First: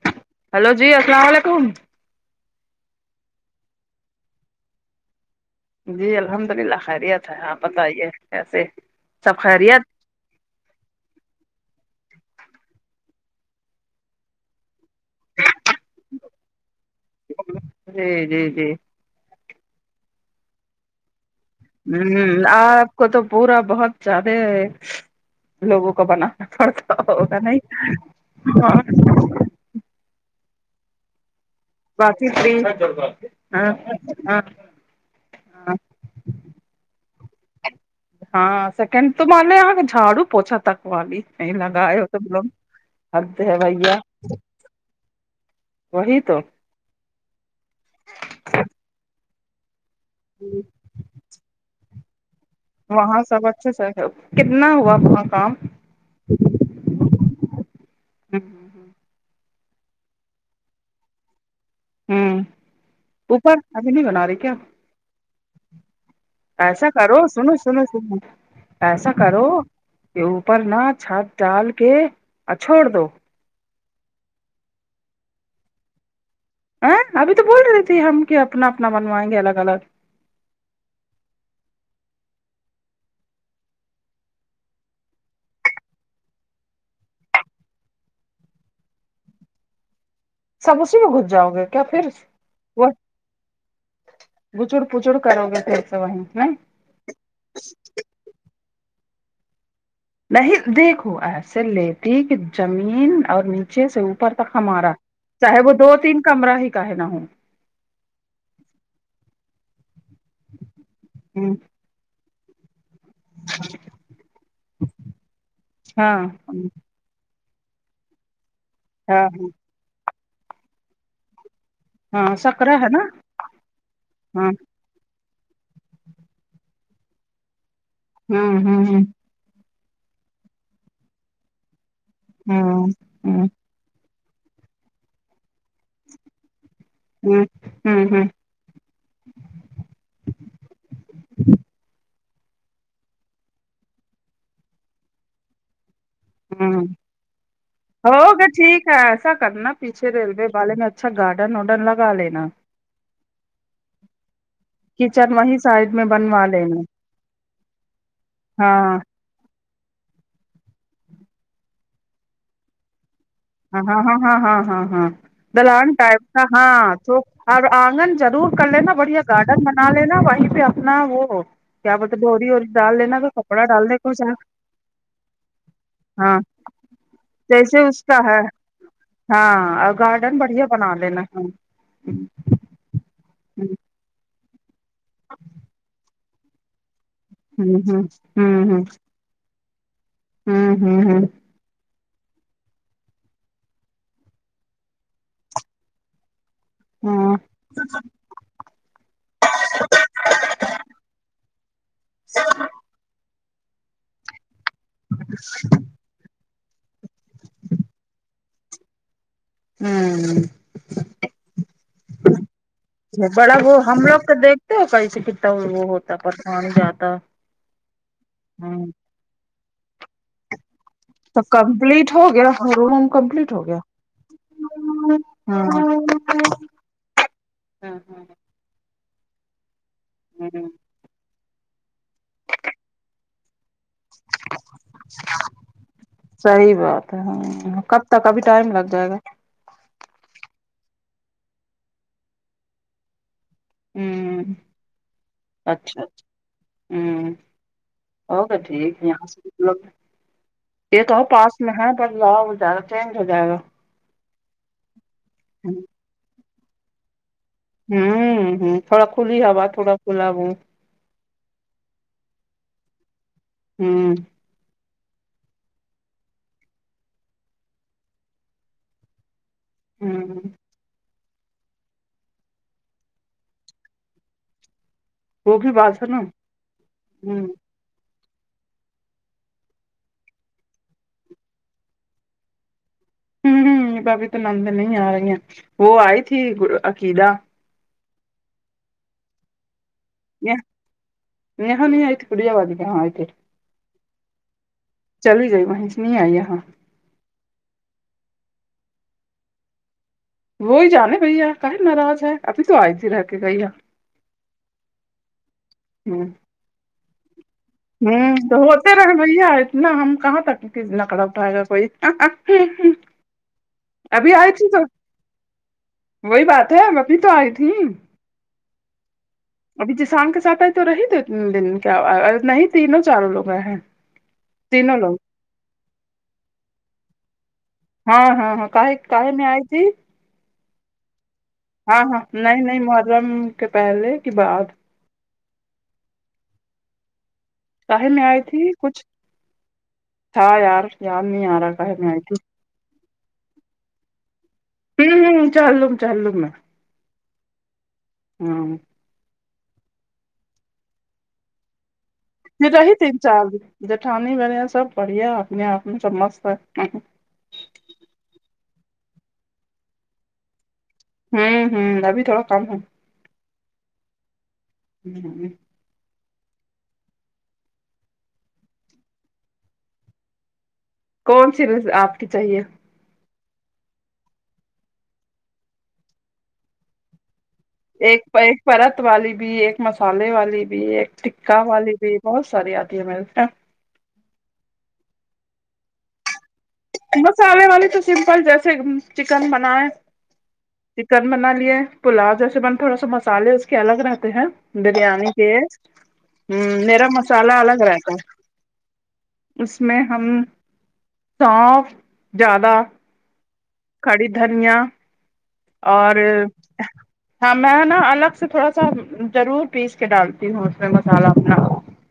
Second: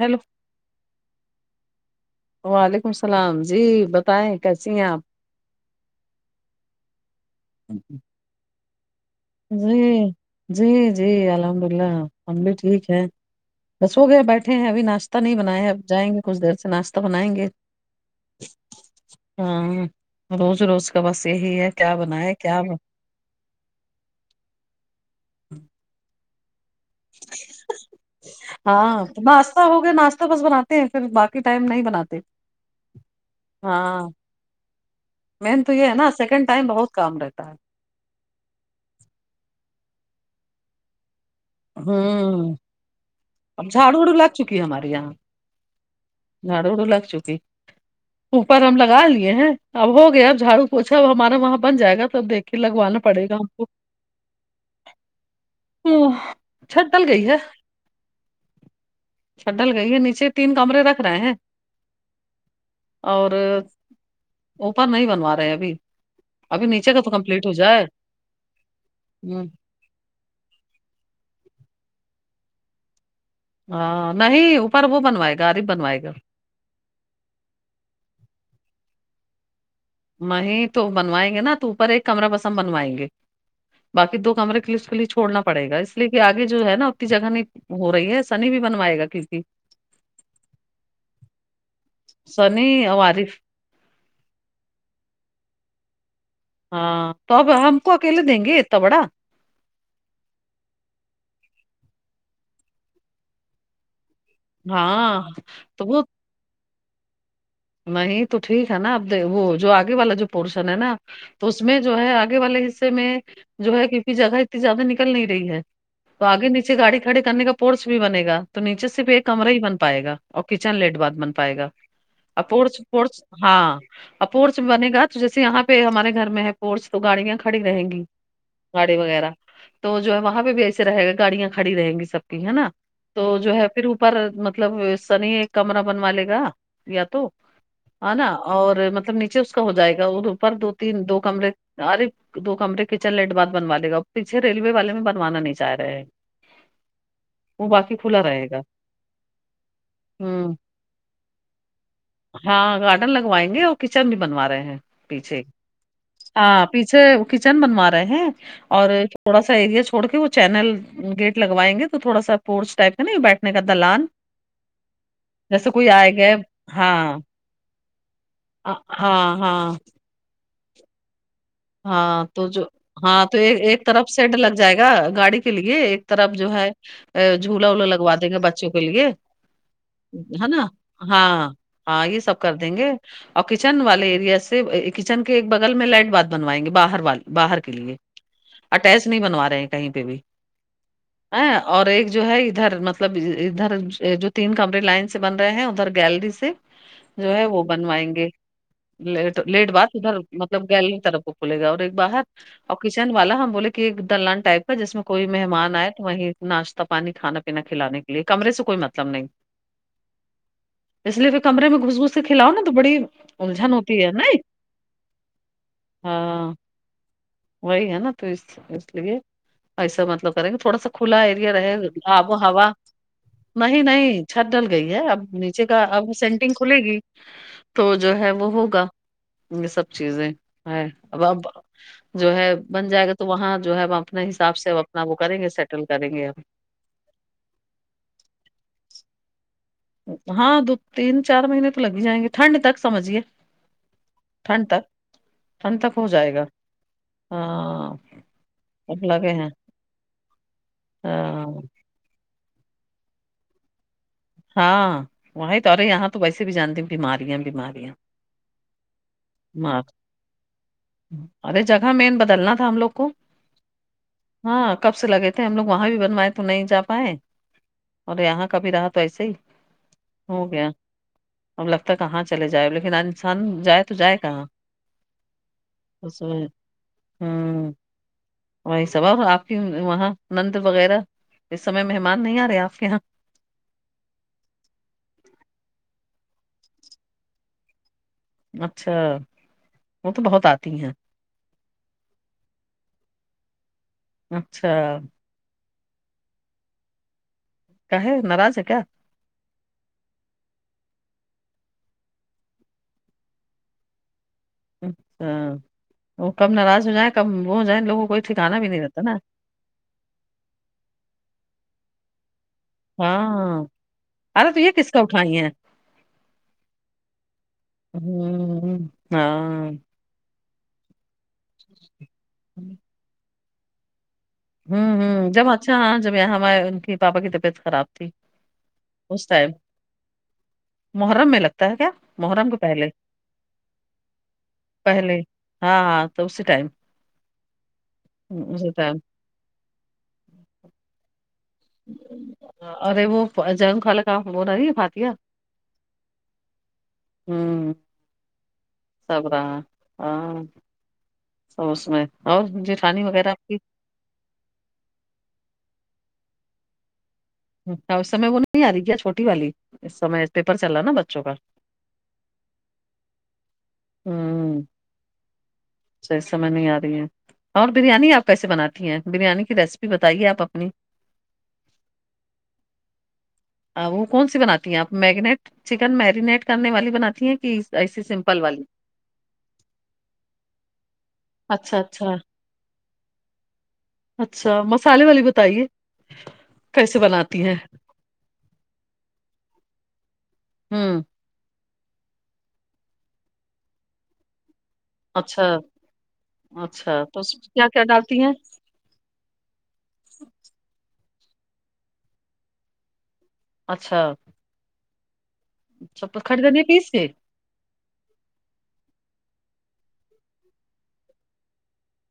hello hello جی السلام علیکم وعلیکم السلام جی بتائیں کیسی ہیں آپ جی الحمد للہ خیریت ہے آپ بتائیے کیسے سب خیریت جی جی جی الحمد اللہ ہم بھی ٹھیک ہے بس ہو گیا بیٹھے ہیں ابھی ناشتے تا نہیں بنیا اب جائیں گے کچھ دیر سے ناشتہ بنیں گے جی جی جی ہاں روز روز کا بس یہی ہے ا کیا بنائے [unintelligible] کیا ب- آپ کو تو پورا بہت زیادہ لوگوں کو بنانا پڑتا ہوگا نہیں اور ہاں ناشتہ ہو گیا ناشتہ بس بناتے ہیں پھر باقی ٹائم نہیں ب باقی تین ہاں ہاں مین ہاں تو یہ ہے نا سیکنڈ ٹائم بہت کام رہتا ہے ہاں سیکنڈ تو مان لے یہاں کے جھاڑو پوچا تک والی نہیں لگائے ہو تو تم لوگ ہوں حقت ہے اب بھیا جھاڑو وڑو لگ وہی تو جھاڑوڑو لگ چکی اوپر ہم لگا لیے ہیں اب ہو گیا جھاڑو پوچا اب ہمارا وہاں بن جائے گا تب دیکھ کے لگوانا وہاں پڑے گا ہم سب کو اچھے سے کتنا ہوا وہاں کام ہ چھٹل گئی ہے ہ چھٹل گئی ہے نیچے تین کمرے رکھ رہے ہیں ہوں اور اوپر ابھی نہیں بنا رہی کیا اوپر نہیں بنوا رہے ہیں ابھی ابھی ایسا نیچے کا تو کرو کمپلیٹ ہو سنو جائے سنو سنو ایسا کرو ہوں، یہ اوپر نا چھت ڈال کے اور چھوڑ دو ہاں نہیں اوپر وہ بنوائے گا ارب بنوائے گا ا ابھی تو بول رہی تھی ہم کہ اپنا اپنا بنوائیں گے الگ الگ وہ تو بنوائیں گے نا تو اوپر ایک کمرہ پسند بنوائیں گے باقی دو کمرے لی اس کے لیے چوڑنا پڑ گا اس لیے کہ آگے جو ہے نا اتنی جگہ نہیں ہو رہی ہے سنی بھی بنوائے گا کیونکہ سب اسی میں گھس جاؤ گے کیا پھر سنی وہ اور عارف گچڑ پچڑ کرو گے پھر سے وہیں نائی ہاں تو اب ہم کو اکیلے دیں گے اتنا بڑا نہیں دیکھو ایسے لیتی کہ زمین اور نیچے سے اپر تک ہمارا ہاں چاہے وہ تو دو تین کمرہ ہی کاہے نا ہو نہیں تو ٹھیک ہے نا اب وہ جو آگے والا جو پورشن ہے نا تو ہوں اس میں جو ہے آگے والے حصے میں جو ہے کیوکہ جگہ اتنی زیادہ نکل نہیں رہی ہے تو ہاں اگے نیچے گاڑی کھڑے کرنے کا پورس بھی بنے گا تو نیچے صرف ہاں ایک کمرہ ہی بن پائے گا اور کچن لیٹ بعد بن پائے گا ہاں سکرا اپورس ہے نا پس ہاں ہاں اپورس بنے گا جیسے یہاں پہ ہمارے گھر میں ہے پورس تو گاڑیاں کھڑی رہیں گی ہوں گاڑی ہ وغیرہ تو جو ہے وہاں پہ بھی ایسے رہے گا گاڑیاں کھڑی رہیں گی سب کی ہے ہ نا تو ہ جو ہے پھر اوپر مطلب سنی ایک کمرہ بنوا لے گا یا تو ہ ہ ہے اور مطلب نیچے اس کا ہو جائے گا اوپر دو تین دو کمرے ارے دو کمرے کچن لیٹ بعد بنوا لے گا پیچھے ریلوے والے میں بنوانا نہیں چاہ رہے ہیں وہ باقی ہم کھلا رہے اوکے گا ٹھیک ہے ایسا کرنا پیچھے ریلوے ہوں والے میں اچھا گارڈن وڈن لگالے نا ہاں گارڈن لگوائیں گے اور کچن بھی بنوا رہے ہیں کچن پیچھے وہیں سائڈ میں بنوا ہاں لینا پیچھے کچن بنوا رہے ہیں اور ہاں تھوڑا سا ایریا چھڑ کے وہ چینل گیٹ لگوائیں گے تو تھوڑا سا پورٹس ٹائپ ہے نا بیٹھنے کا ہاں ہاں دلان ہاں ہاں ہاں ہاں ہاں جیسے دلان کوئی آئے ٹائپ گئے کا ہاں تو اب انگن ضرور کر آ- لے نا ہاں بڑھیا ہاں گارڈن بنال نا وہیں پہ اپنا وہ بولتے ہاں تو ڈوری جو ووری ڈال لینا ہاں تو ایک کپڑا ایک ڈالنے طرف کو جا سیڈ لگ جائے گا گاڑی کے لیے ایک طرف ہاں جو ہے ا جھولا ولا جیسے اس لگا کا دیں گے ہے بچوں کے لیے ہاں اور گارڈن ہے بڑھیا نا بنا لینا ہاں ہاں یہ سب کر دیں گے اور کچن والے ایریا سے کچن کے ایک بگل میں لائٹ بعد بنوائیں گے باہر والے باہر ہ ہ کے لیے ہ اٹیچ نہیں بنوا رہے ہیں کہیں پہ بھی ہم ہم ہم ا اور ایک جو ہے ادھر مطلب ادھر جو تین کمرے لائن سے بن رہے ہیں ادھر گیلری سے جو ہ ہے وہ بنوائیں گے لیٹ لیٹ بات ادھر مطلب گیلری طرف کھلے گا اور ایک باہر اور کچن والا ہم بولے کہ ایک دلان ٹائپ کا جس میں کوئی مہمان ائے وہیں ناشتہ پانی کھانا پینا کھلانے کے لیے کمرے سے کوئی مطلب نہیں ہم اس لیے پھر کمرے میں گھس گھس سے کلاؤ نا تو بڑی بڑا الجھن وہ ہم ہوتی ہے لوگ نی تو کس کتا وہ وہ ہاں وہی ہے نا تو اس اس ہوں لیے ایسا مطلب کریں گے تھوڑا سا کھلا تو ایریا رہے کمپلیٹ ہو اب گیا ہوا روم کمپلیٹ ہو گیا نہیں نہیں چھت ڈل گئی ہے اب نیچے ہاں کا اب سینٹنگ کھلے گی تو جو ہے وہ ہوگا یہ سب چیز ہے اب جو ہے بن جائے گا تو تو وہاں جو ہے ہم اپنے حساب سے اپنا وہ کریں گے سیٹل کریں گے ہم صحی بات کب تک ابھی ٹائم لگ جائے گا ہاں دو تین چار مہینے تو لگی جائیں گے ٹھنڈ تک سمجھیے ہم ٹھنڈ تک ٹھنڈ تک اچھا ہو جائے گا اچھا ہم ہاں اور تو ٹھیک اب یہاں لگے سے ہیں مطلب یہ تو ہاں پاس میں ہے بنواؤں یہ زیادہ چینج ہو جائے گا ہاں وہیں تو ارے یہاں تو ویسے بھی جانتے بیماریاں بیماری ہم تھوڑا کھلی ہا تھوڑا کھلا رم ارے جگہ مین بدلنا تھا ہم لوگ کو ہم ہاں کب سے لگے تھے ہم لوگ وہاں بھی بنوائے تو نہیں جا پائے اور یہاں کبھی رہ ویسے ہی ہوں ہو گیا اب لگتا ہے کہاں چلے جائے لیکن انسان جائے تو جائے کہاں وہ بھی بات سنو اس میں ہم ہوں وہی سب اور آپ کی وہاں نند وغیرہ اس سمے مہمان نہیں آ رہے آپ کے یہاں ہمم ہمم ابھی تو نند نہیں آ رہی ہیں وہ آئی تھی عقیدہ اچھا وہ تو بہت آتی ہیں [unintelligible] اچھا چلی ہی گئی وہیں سے نہیں آئییا یہا کا ہے ناراض ہے کیا وہی جانے بھیا کہیں ناراض ہے ابھی تو آئے بھی رہ کے گئی ہے اچھا ہوں وہ کم ناراض ہو جائیں کم وہ ہو جائیں لوگوں کوئی ٹھکانا بھی نہیں رہتا نا نہ ہم کہاں تک ک نقل اٹھائے گا کوئی ہاں ابھی ارے آئی تو تھی یہ کس کو اٹھائی ہیں وہی بات ہے ابھی تو آئی تھی ہمم ہاں جی سگ کے ساتھ آئی تو رہی دو ت دن کیا نہیں تینوں چاروں لوگ ہیں ہمم تینوں لوگ ہمم جب اچھااں جب یہاں ہمارے ان کی پاپا کی طبیعت خراب تھی ہاں ہاں ہاں کا اس کہے میں ٹائم آئی تھی محرم مل ہاں ہاں نہیں نہیں محرم کے پہلے کی بعات پہلے ہاں ہاں تو اسی ٹائم قاہے میں آئی تھی اسی ٹائم کچھ تھا یار یاار نہیں آ رہا کاے میں آئی تھی [unintelligible] ہمم ہمم چہلم چہلم میں ہمم ہاں سب رہا ہاں سب اس میں اور پھر رہی جیٹھانی تین وغیرہ چار آپ کی دن جٹھانی بیا سب بڑھیا اپنے آپ میں سب مست ہے ہ اسمے وہ نہیں آ رہی کیا چھوٹی والی اسمے پیپر چل رہا نا بچ ہمم ہمم ابھی تھوڑا کم ہے ہمم [unintelligible] چائ سمجھ نہیں ارہی ہے اور بریانی آپ کیسے بناتی ہیں بریانی کی ریسیپی بتائیے آپ اپنی کون سی رز آپ کی چاہیے آ وہ کون سی بناتی ہیں آپ میگنیٹ چکن میرینیٹ کرنے والی بناتی ہیں کہ ایسی ایک سمپل ایک والی پرت والی بھی ایک مسالے والی بھی ایک ٹکہ اچھا والی اچھا بھی بہت ساری آتی ہے میرے اچھا مسالے والی بتائیے کیسے بناتی ہیں مسالے والے تو سمپل جیسے چکن بنائے ہمم چن بنا لیے پلاؤ جیسے بن تھوڑا سا مسالے اس کے الگ رہتے ہیں بریانی کے اچھا ہمم اچھا میرا تو اس میں مسالہ کیا کیا الگ رہتا ڈالتی ہیں ہے اس میں ہم سونف زیادہ اچھا کھڑی دھنیا اور اچھا خریدنی پیس کے ہاں میں نا الگ سے تھوڑا سا ضرور پیس کے ڈالتی ہوں اس میں مسالہ اپنا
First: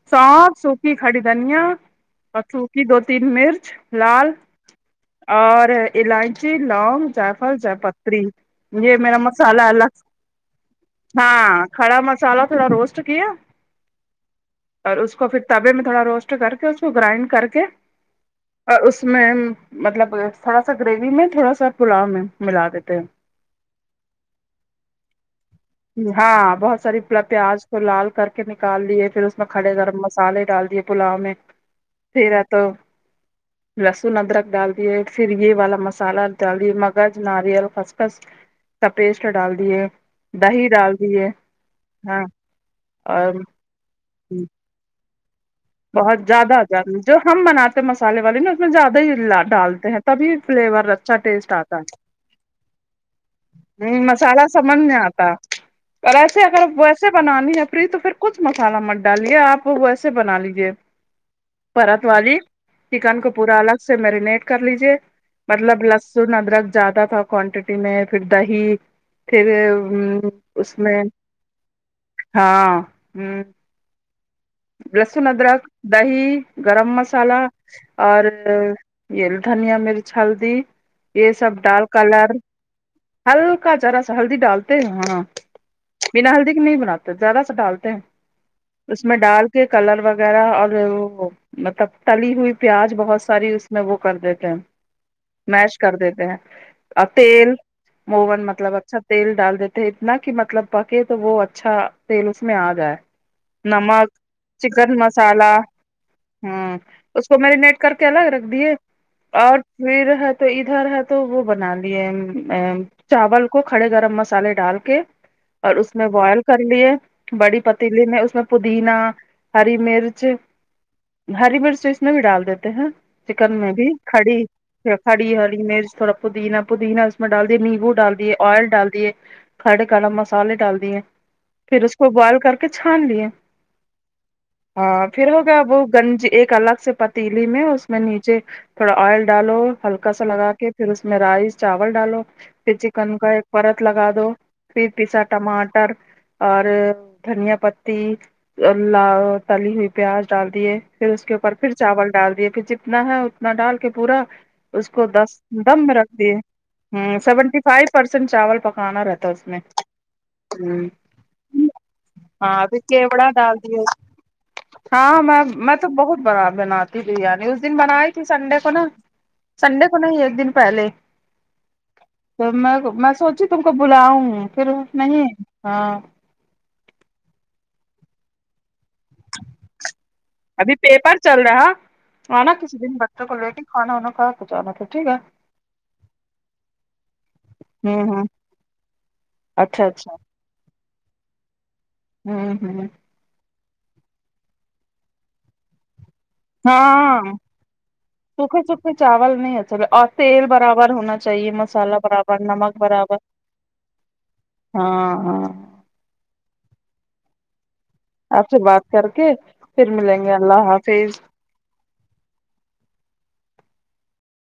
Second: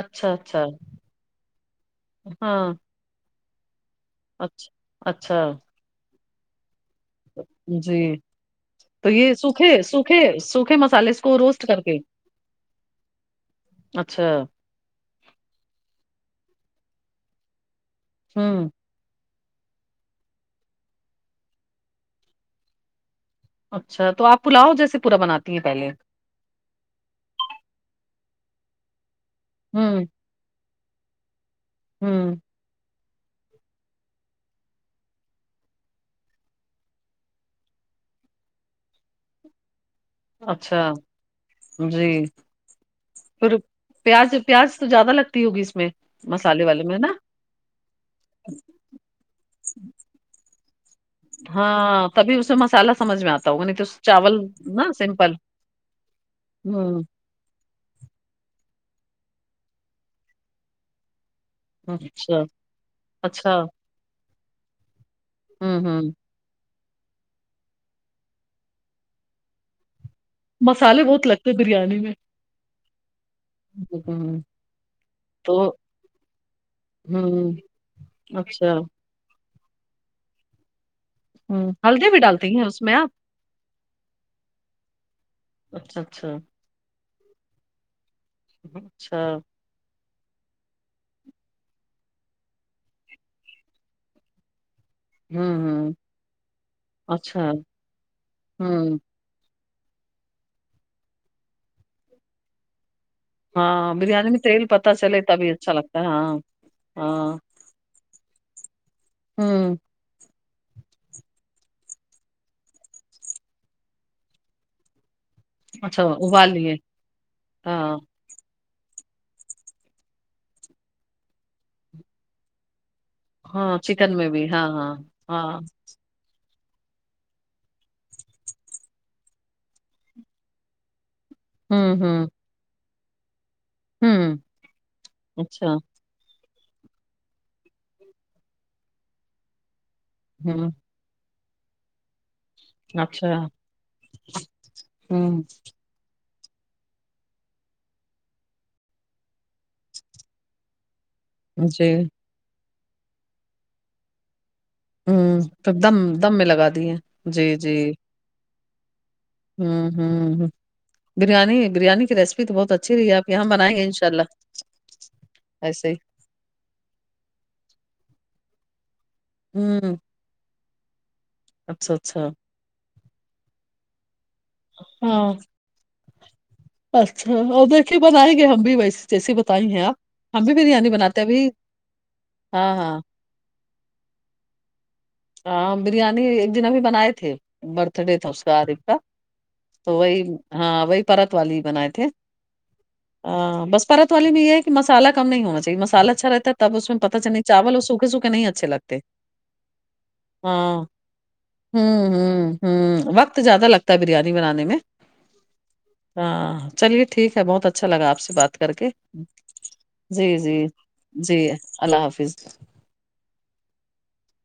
اچھا سونف اچھا سوکی کھڑی دھنیا اور ہاں سوکی دو تین مرچ لال اچھا اچھا اور الائچی لونگ جائفل جائے پت جی تری یہ تو میرا مسالا سوکھے الگ سوکھے سوکھے مسالے اس کو ہاں روسٹ کر کے کڑا مسالا تھوڑا روس چکےیا اچھا اور اس کو پھر توا میں تھوڑا روسٹ کر کے اس کو گرائنڈ کر کے ہوں اور اس میں مطلب تھوڑا سا گریوی میں تھوڑا سا پلاؤ میں ملا دیتے ہیں اچھا تو آپ پلاؤ جیسے پورا بناتی ہیں پہلے ہاں بہت ساری پیاز کو لال کر کے نکال لیے پھر اس میں کھڑے گرم ہوں مسالے ڈال دیے پلاؤ میں پھر ہوں ہے تو لہسن ادرک ڈال دیے پھر یہ والا مسالہ ڈال دیے مگھ ناریل خسخس کا پیسٹ ڈال دیے دہی اچھا ڈال دیے ہاں جی اور پھر پیاز پیاز تو زیادہ لگتی ہوگی اس میں بہت زیادہ مسالے والے زیادہ میں نا جو ہم بناتے ہیں مسالے والے نا اس میں زیادہ ہی ڈالتے ہیں تبھی فلیور اچھا ٹیسٹ آتا ہے ہاں تبھی اس میں مسالہ سمجھ میں آتا ہوگا نہیں تو ہوں چاول مسالا سمجھ نا میں آتا سمپل اور ایسے اگر ہوں ویسے بنانی ہے پھر تو پھر کچھ مسالہ مت ڈالے آپ ویسے بنا لیجے اچھا چکن کو پورا اچھا الگ سے میرینیٹ کر لیجے ہوں مطلب ہوں لسن ادرک زیادہ تھا کوانٹیٹی میں پھر دہی پھر اس مسالے میں بہت لگتے ہیں بریانی میں ہاں لہسن تو ادرک دہی گرم مسالہ ہوں اور اچھا پھر دھنیا مرچ ہلدی یہ سب ہوں ڈال ہلدی بھی کلر ڈالتی ہیں اس میں آپ ہلکا جارا سا ہلدی ڈالتے ہیں ہاں اچھا بنا اچھا ہلدی کی نہیں بناتے ذرا سا ڈالتے ہیں اس میں اچھا ڈال کے کلر وغیرہ اور وہ مطلب تلی ہوئی پیاز بہت ساری اس میں وہ کر دیتے ہیں ہوں میش ہوں کر دیتے ہیں اور تیل اچھا اوون مطلب ہوں اچھا تیل ڈال دیتے اتنا کہ مطلب پکے تو وہ اچھا تیل اس میں آ جائے ہاں نمک بریانی میں تیل چکن پتہ چلے تبھی مسالہ اچھا لگتا ہے ہاں ہوں اس ہاں کو میرینیٹ کر کے الگ رکھ دیے اور ہوں پھر ہے تو ادھر ہے تو وہ بنا لیے چاول کو کھڑے گرم مسالے ڈال کے اور اس اچھا میں بوائل ابال کر لیے بڑی ہاں پتیلی میں اس میں پودینہ ہری مرچ ہری مرچ اس مے بھی ڈال دیتے ہیں چکن میں ہاں بھی چکن میں کھڑی بھی ہاں ہاں کڑی ہاں ہری مرچ تھوڑا پودینا پودینا اس میں ڈال دیے نیمو ڈال دیے آئل ڈال دیے کھڑے گرم مسالے ڈال دیے پھر اس ہوں کو ہوں بوائل کر کے چھان لیے ہوں ہاں پھر ہوگیا اچھا وہ گنج ایک الگ سے پت پتیلی میں اس میں نیچے تھوڑا آئل ڈالو ہلکا سا لگا ہوں کے پھر اس میں رائس چاول ڈالو پھر چکن کا اچھا ایک پرت لگا دو پھر پیسا ہوں ٹماٹر اور دھنیا پتی ل تلی ہوئی پیاز ڈال دیے پھر اس کے اوپر پھر جی چاول ڈال دیے پھر جتنا ہے اتنا ڈال کے پورا اس کو دس ہوں تو دم میں رکھ دیے دم میں لگا دیے ہوں جی سیونٹی جی فائیو پرسینٹ چاول پکانا رہتا ہے اسمے ہوں ہوں ہوں بریانی بریانی کی ریسیپی تو بہت پھر اچھی رہی ہے آپ کیوڑا یہاں دال بنائیں گے انشاء اللہ ہاں میں میں تو ایسے ہی بہت بں بناتی بریانی اس دن بنائی تھی سنڈے کو نا سنڈے کو ہوں نہیں ایک دن پہلے اچھا اچھا میں میں سوچی تم کو بلاؤں پھر نہیں ہاں ہاں اچھا اور ویسے ہی بنائیں گے ہم بھی ویس جیسی بتائی ہیں آپ ہم بھی ابھی بریانی پیپر بناتے ابھی ہاں ہاں تو کو ریٹیھانا ہوا کاہ جانا تھا ٹھیک ہے ہاں بریانی ایک دن ابھی بنائے تھے برتھ ہوں ڈے ہوں تھا اس کا عریب کا اچھا تو اچھا وہی ہاں وہی پرت والی ہی بنائے تھے ہوں ہوں بس پرت والے میں یہ ہے کہ مسالہ کم نہیں ہونا چاہیے مسالا اچھا رہتا تب اس میں پتا ہاں چل نہیں چاول اور سوکھے سوکھے نہیں اچھے لگتے [unintelligible] [unintelligible] تیل ہاں برابر ہونا چاہیے مسالہ ہوں برابر ہوں نمک ہوں برابر وقت زیادہ لگتا ہے بریانی بنانے میں ہاں ہاں ہاں چلیے ٹھیک ہے بہت اچھا اچھا لگا آپ سے بات کر کے جی جی جی اللہ حافظ